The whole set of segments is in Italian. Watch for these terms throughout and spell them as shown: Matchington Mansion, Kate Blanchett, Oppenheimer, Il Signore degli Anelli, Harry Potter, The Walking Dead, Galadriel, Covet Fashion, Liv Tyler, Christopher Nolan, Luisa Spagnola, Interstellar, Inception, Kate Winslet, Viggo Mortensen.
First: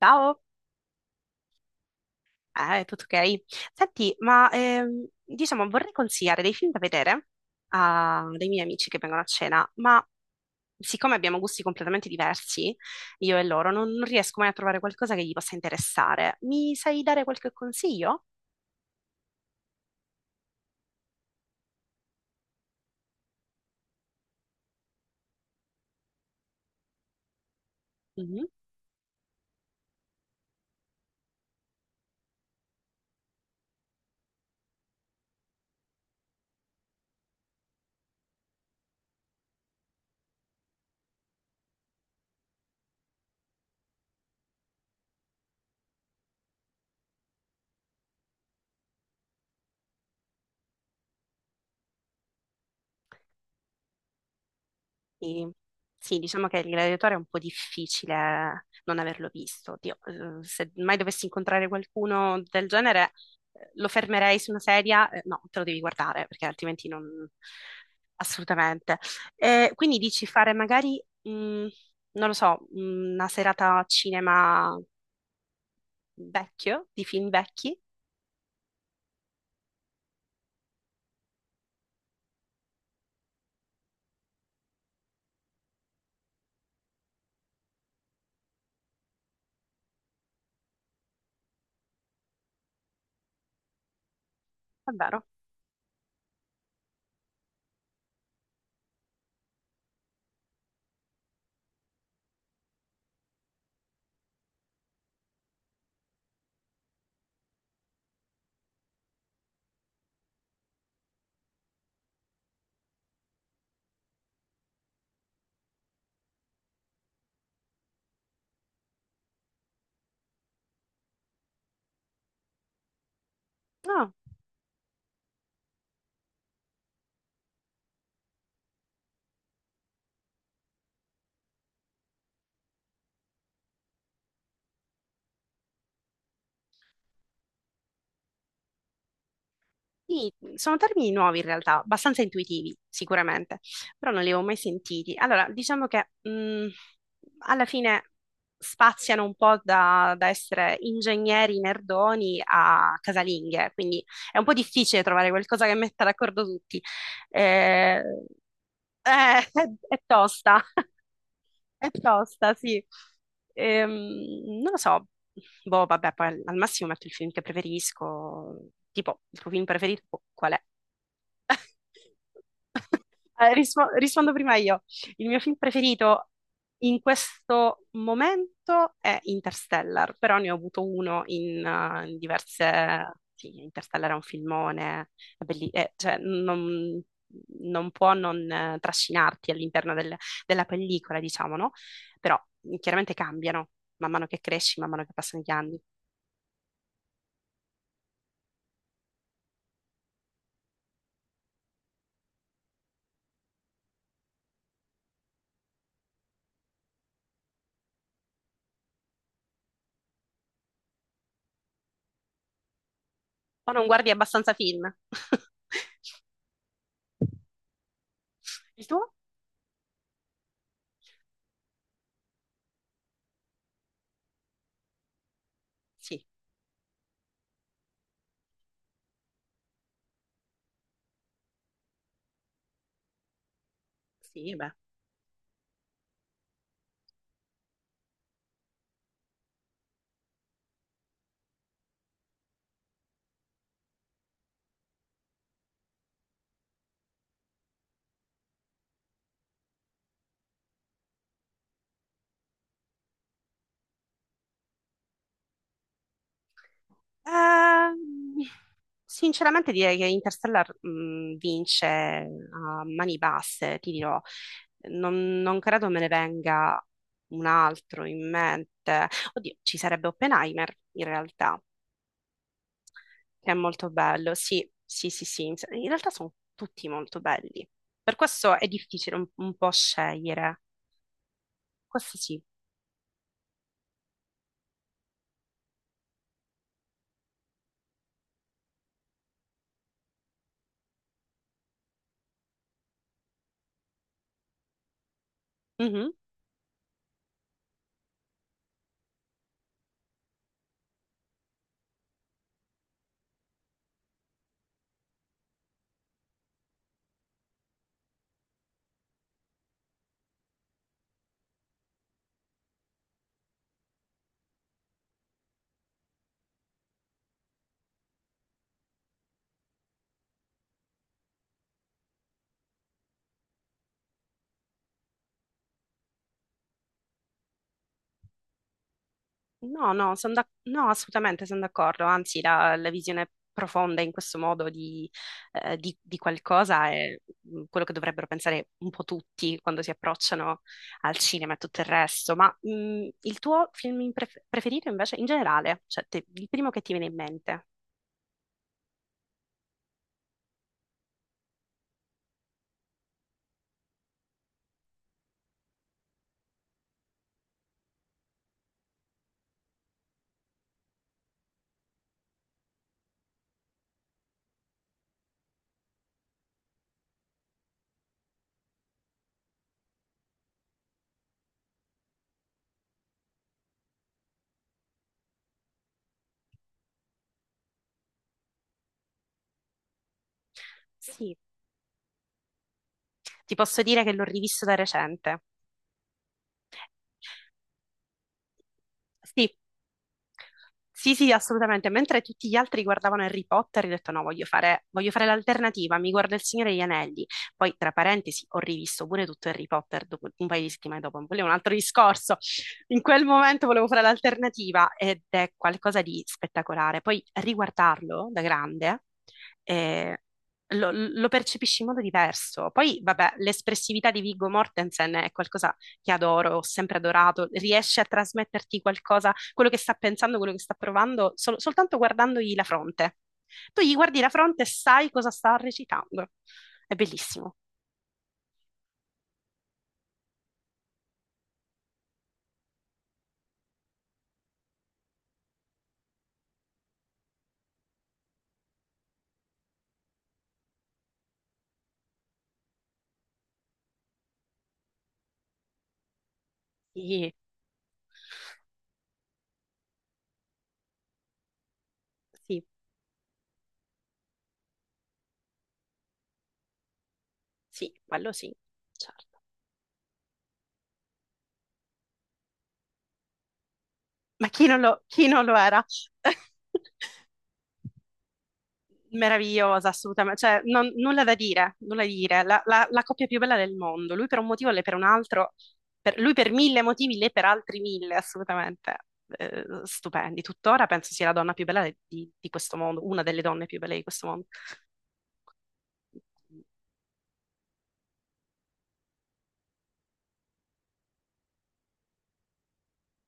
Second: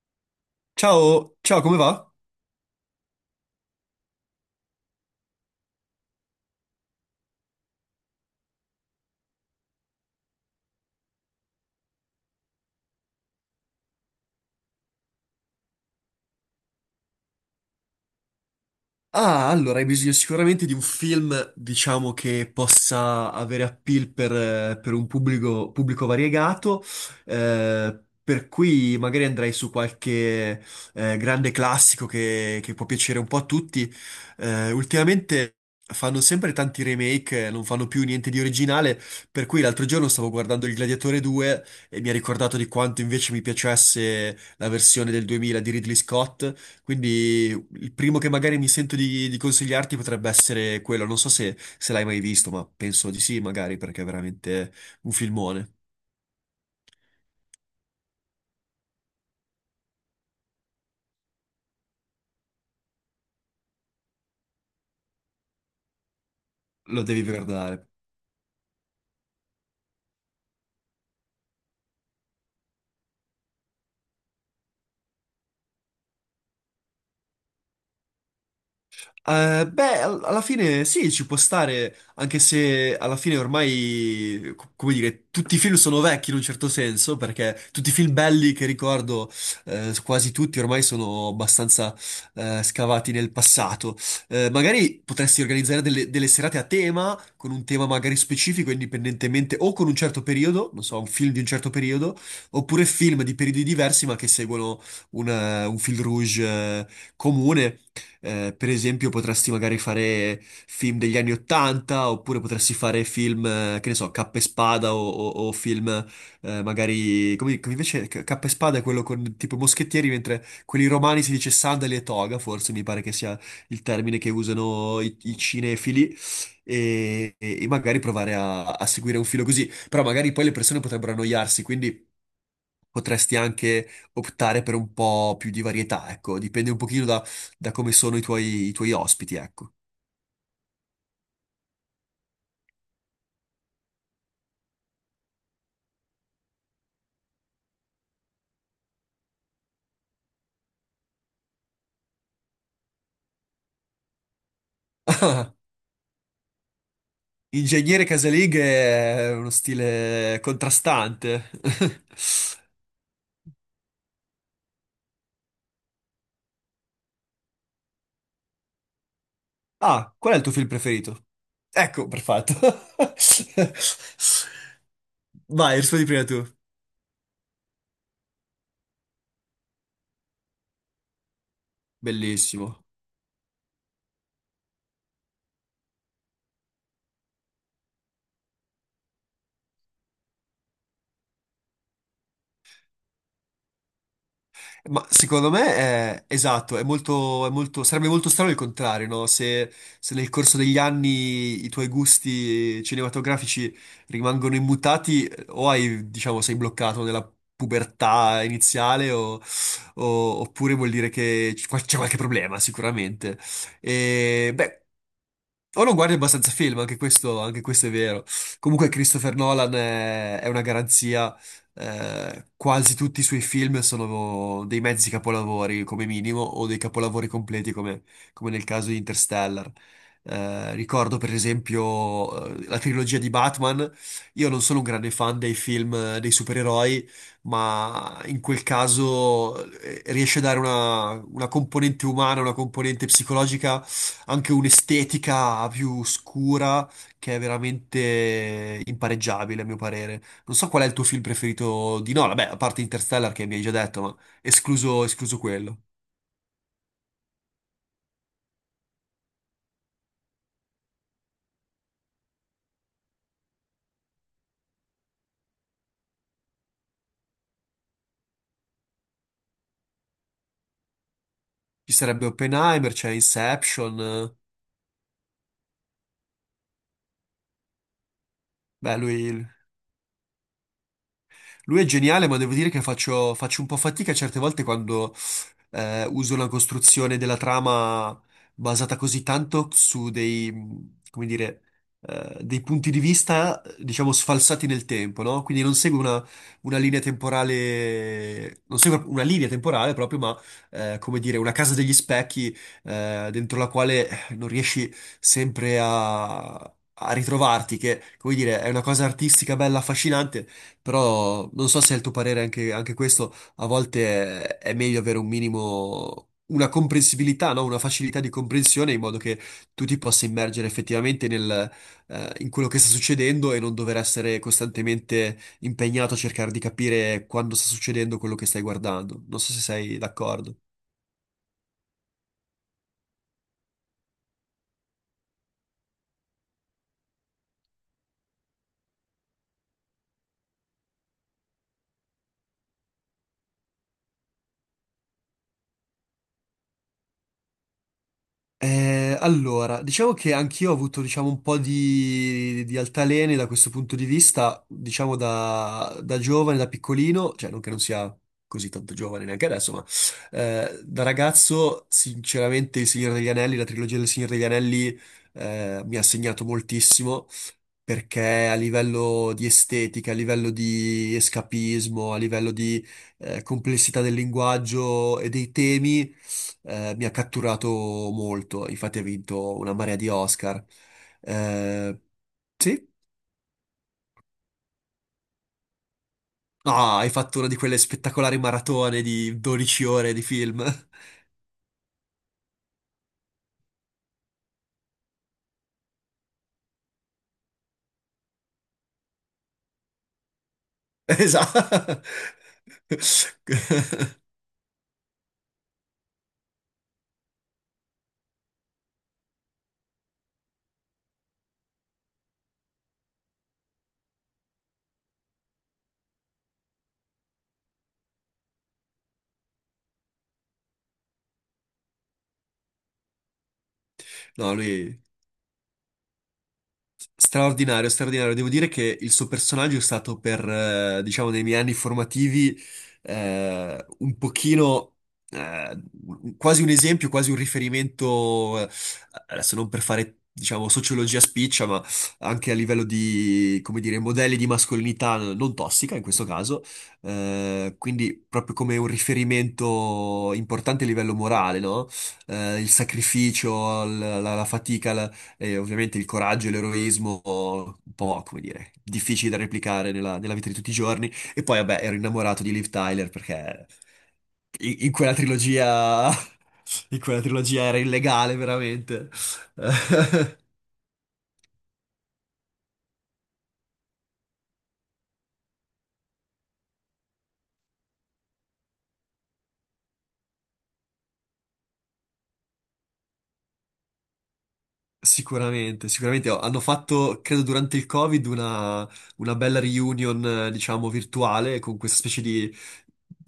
Ciao, Ciao, ciao, come va? Tutto ok? Senti, ma diciamo vorrei consigliare dei film da vedere a dei miei amici che vengono a cena, ma siccome abbiamo gusti completamente diversi, io e loro, non riesco mai a trovare qualcosa che gli possa interessare. Mi sai dare qualche consiglio? Ah, allora hai bisogno sicuramente di un film, diciamo, che possa avere appeal per un pubblico, pubblico variegato, Mhm. per cui magari andrei su qualche grande classico che può piacere un po' a tutti. Ultimamente fanno sempre tanti remake, non fanno più niente di originale, per cui l'altro giorno stavo guardando Il Gladiatore 2 e mi ha ricordato di quanto invece mi piacesse la versione del 2000 di Ridley Scott. Quindi il primo che magari mi sento di consigliarti potrebbe essere quello. Non so se, se l'hai mai visto, ma penso di sì, magari, perché è veramente un Sì, filmone. sì, diciamo che il gladiatore è un po' difficile non averlo visto. Oddio, se mai dovessi incontrare qualcuno del genere, lo fermerei su una sedia. No, te lo devi guardare perché altrimenti Lo non... devi guardare. Assolutamente. Quindi dici fare magari, non lo so, una serata a cinema vecchio, di film vecchi? Beh, alla fine sì, ci può stare, anche se alla fine ormai, come dire, tutti i film sono vecchi in un certo senso, perché tutti i film belli che ricordo, quasi tutti ormai sono abbastanza, scavati nel passato. È Magari vero? potresti organizzare delle serate a tema, con un tema magari specifico, indipendentemente, o con un certo periodo, non so, un film di un certo periodo, oppure film di periodi diversi, ma che seguono un fil rouge, eh, comune. Per esempio, potresti magari fare film degli anni Ottanta, oppure potresti fare film, che ne so, Cappa e Spada o film Come, come invece Cappa e Spada è quello con tipo i moschettieri, mentre quelli romani si dice sandali e toga, forse mi pare che sia il No. termine che usano i cinefili, e magari provare a seguire un filo così. Però magari poi le persone potrebbero annoiarsi, quindi potresti anche optare per un po' più di varietà, ecco, dipende un pochino da, da come sono i tuoi ospiti, ecco. Sì, sono termini nuovi in realtà, abbastanza intuitivi sicuramente, però non li avevo mai sentiti. Allora, diciamo che alla fine spaziano un po' da, da essere ingegneri nerdoni a casalinghe, quindi è un po' difficile trovare qualcosa che metta d'accordo tutti. Eh, Ingegnere casalinghe è uno è stile tosta, contrastante. è tosta, sì. Non lo so, boh, vabbè, poi al massimo metto il film che preferisco, tipo il tuo film preferito Ah, boh, qual è il tuo qual è? film preferito? Ecco, perfetto. Rispondo prima io. Il mio film Vai, rispondi prima preferito tu. in questo momento è Interstellar, però ne ho avuto uno in, in Bellissimo. diverse... Sì, Interstellar è un filmone, cioè, non può non trascinarti all'interno della pellicola, diciamo, no? Però chiaramente cambiano man mano che cresci, man mano Ma che passano gli secondo me anni. è esatto, è molto- sarebbe molto strano il contrario, no? Se, se nel corso degli anni i tuoi gusti cinematografici rimangono immutati, o hai, diciamo, sei bloccato nella pubertà iniziale, oppure vuol dire che c'è qualche problema, sicuramente. O non guardi abbastanza E, film. beh, o non guardi abbastanza film, anche questo è vero. Il Comunque tuo? Christopher Nolan è una garanzia quasi tutti i suoi film sono dei mezzi capolavori come Sì, minimo o dei capolavori completi come, come nel caso di Interstellar. Ricordo per esempio la trilogia di Batman. Io sì, non beh. sono un grande fan dei film dei supereroi, ma in quel caso riesce a dare una componente umana, una componente psicologica, anche un'estetica più scura che è veramente impareggiabile, a mio parere. Non so qual è il tuo film preferito di Nolan, beh, a parte Interstellar che mi hai già detto, ma escluso quello. Ehm, sinceramente direi che Interstellar vince a mani basse, ti dirò. Non credo me ne venga un altro in mente. Oddio, ci sarebbe Oppenheimer in realtà, Ci sarebbe Oppenheimer, c'è che è molto Inception, bello. Sì, sì, sì, sì. In realtà sono tutti molto belli. Per questo è beh, difficile lui un po' scegliere. Lui è Questo geniale, ma devo dire che faccio un po' fatica certe volte quando uso una costruzione della trama basata così tanto su dei, come dire, dei punti di vista, diciamo, sfalsati nel tempo, no? Quindi non seguo sì. Una linea temporale, non seguo una linea temporale proprio, ma come dire, una casa degli specchi dentro la quale non riesci sempre a... a ritrovarti, che, come dire, è una cosa artistica bella, affascinante, però non so se è il tuo parere anche, anche questo, è meglio avere un minimo, una comprensibilità, no? Una facilità di comprensione in modo che tu ti possa immergere effettivamente nel, in quello che sta succedendo e non dover essere costantemente impegnato a cercare di capire quando sta succedendo quello che stai guardando. Non so se No, sei no, d'accordo. no, assolutamente sono d'accordo, anzi la, la visione profonda in questo modo di, di qualcosa è quello che dovrebbero pensare un po' tutti quando si approcciano al cinema e tutto il resto, ma il tuo film in preferito invece in generale, cioè il primo che ti viene in mente? Allora, diciamo che anch'io ho avuto, diciamo, un po' di altalene da questo punto di vista, diciamo da, da giovane, da piccolino, cioè non che non sia così tanto giovane neanche adesso, ma da ragazzo, sinceramente, Il Signore degli Anelli, la trilogia del Signore degli Anelli, mi ha segnato moltissimo perché a livello di estetica, a livello di escapismo, a livello di complessità del linguaggio e dei temi, mi ha catturato molto. Infatti ha vinto una marea di Oscar. Sì, Eh, sì? ti posso dire che l'ho rivisto da recente. Ah, hai fatto una di quelle spettacolari maratone di Sì, 12 ore di film. sì, sì, assolutamente. Mentre tutti gli altri guardavano Harry Potter, io ho detto no, voglio fare l'alternativa, mi guardo Il Signore degli Anelli. Poi, tra parentesi, ho rivisto pure tutto Harry Potter un paio di settimane dopo, volevo un altro Esatto. discorso. In quel momento volevo fare l'alternativa ed è qualcosa di spettacolare. Poi riguardarlo da grande eh, lo percepisci in modo diverso. Poi, vabbè, l'espressività di Viggo Mortensen è qualcosa che adoro, ho sempre adorato, riesce a trasmetterti qualcosa quello che sta pensando, quello che sta provando, soltanto guardandogli la fronte. Tu gli guardi la No, fronte e lui... sai cosa sta recitando. È bellissimo. Straordinario, straordinario. Devo dire che il suo personaggio è stato per, diciamo, nei miei anni formativi un pochino, eh, quasi un esempio, quasi un riferimento, adesso non per fare, diciamo, sociologia spiccia, ma anche a livello di, come dire, modelli di mascolinità non tossica in questo caso, Sì, quindi proprio come un riferimento importante a livello morale, no? Sì, Il sacrificio, la fatica, e ovviamente il coraggio e l'eroismo, sì, un po', quello come sì, dire, difficili da certo. replicare nella, nella vita di tutti i giorni. E poi, vabbè, ero innamorato di Liv Tyler perché Ma in quella chi non lo era? trilogia, in quella trilogia era illegale, veramente. Meravigliosa, assolutamente, cioè nulla da dire, la coppia più bella del mondo, lui per un motivo, lei per un altro, lui per mille motivi, lei per altri mille, assolutamente, eh, stupendi, tuttora penso sia la donna più bella di questo mondo, una delle donne più belle di questo mondo. Sicuramente, sicuramente. Oh, hanno fatto, credo durante il Covid, una bella reunion, diciamo, virtuale con questa specie di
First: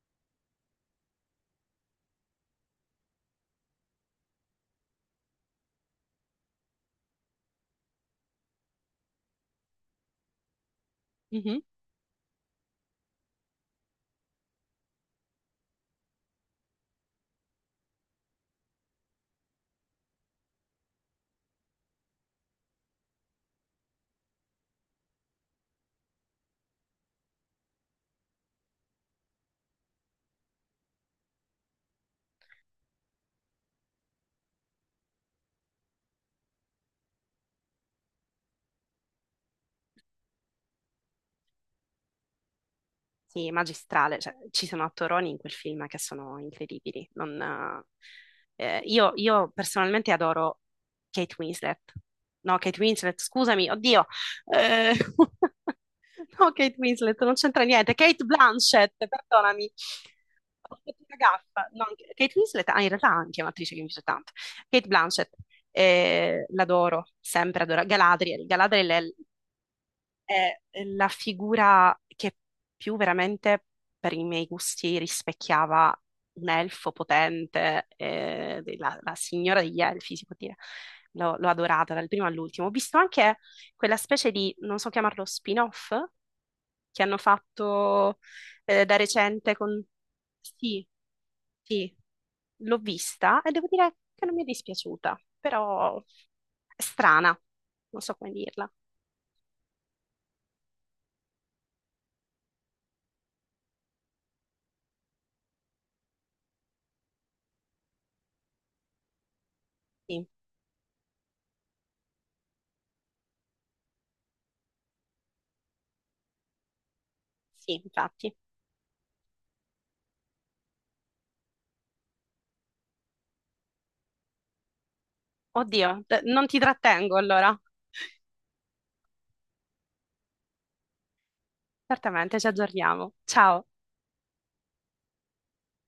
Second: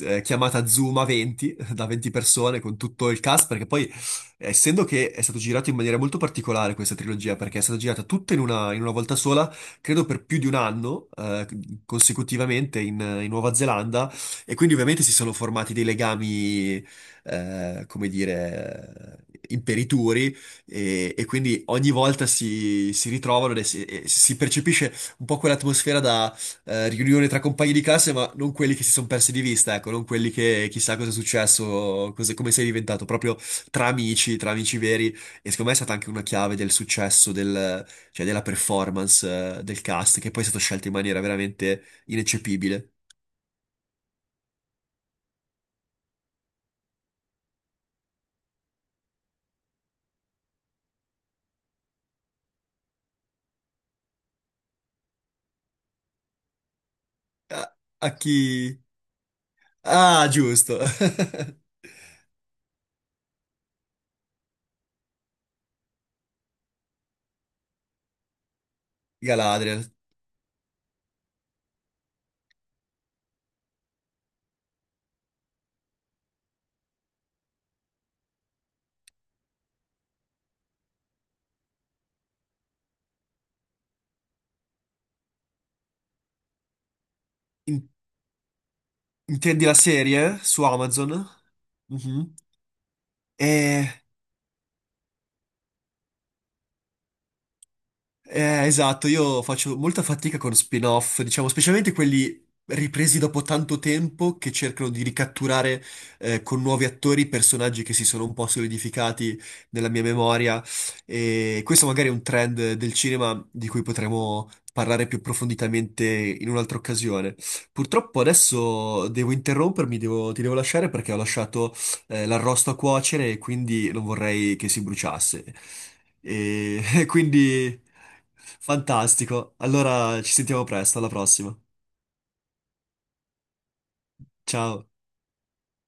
chiamata Zoom a 20, da 20 persone, con tutto il cast, perché poi, essendo che è stato girato in maniera molto particolare questa trilogia, perché è stata girata tutta in una volta sola, credo per più di un anno, Mhm. consecutivamente in, in Nuova Zelanda, e quindi ovviamente si sono formati dei legami, come dire, imperituri e quindi ogni volta si, si ritrovano e si percepisce un po' quell'atmosfera da riunione tra compagni di classe, ma non quelli che si sono persi di vista, ecco, non quelli che chissà cosa è successo, cosa- come sei diventato, proprio tra amici veri. E secondo me è stata anche una chiave del successo, del- cioè della performance del cast, che poi è stato scelto in maniera veramente ineccepibile. Sì, magistrale, cioè, ci sono attoroni in quel film che sono incredibili. Non, io personalmente adoro Kate Winslet. No, Kate Winslet, scusami, oddio. Eh, no, Kate Winslet, non A, c'entra niente. a Kate chi... Blanchett, perdonami. Ah, Ho giusto! fatto una gaffa. No, Kate Winslet, ah, in realtà anche è un'attrice che mi piace tanto. Kate Blanchett, l'adoro, sempre adoro. Galadriel, Galadriel Galadriel. è la figura che più veramente per i miei gusti rispecchiava un elfo potente, la signora degli elfi, si può dire. L'ho adorata dal primo all'ultimo. Ho visto anche quella specie di, non so chiamarlo, spin-off che hanno In- fatto da recente intendi la con... serie su Sì, Amazon? sì, Mhm. l'ho vista e devo Eh, dire che non mi è dispiaciuta, però è strana, non so come dirla. esatto, io faccio molta fatica con spin-off, diciamo, specialmente quelli ripresi dopo tanto tempo che cercano di ricatturare con nuovi attori personaggi che si sono un po' solidificati nella mia Sì. memoria. E questo magari è un trend del cinema di cui potremo parlare più approfonditamente in un'altra occasione. Sì, Purtroppo infatti. adesso devo interrompermi, devo- ti devo lasciare perché ho lasciato l'arrosto a cuocere e quindi non vorrei che si bruciasse. Oddio, non ti E trattengo allora. quindi fantastico. Allora ci sentiamo presto, alla prossima. Certamente, ci aggiorniamo. Ciao. Ciao.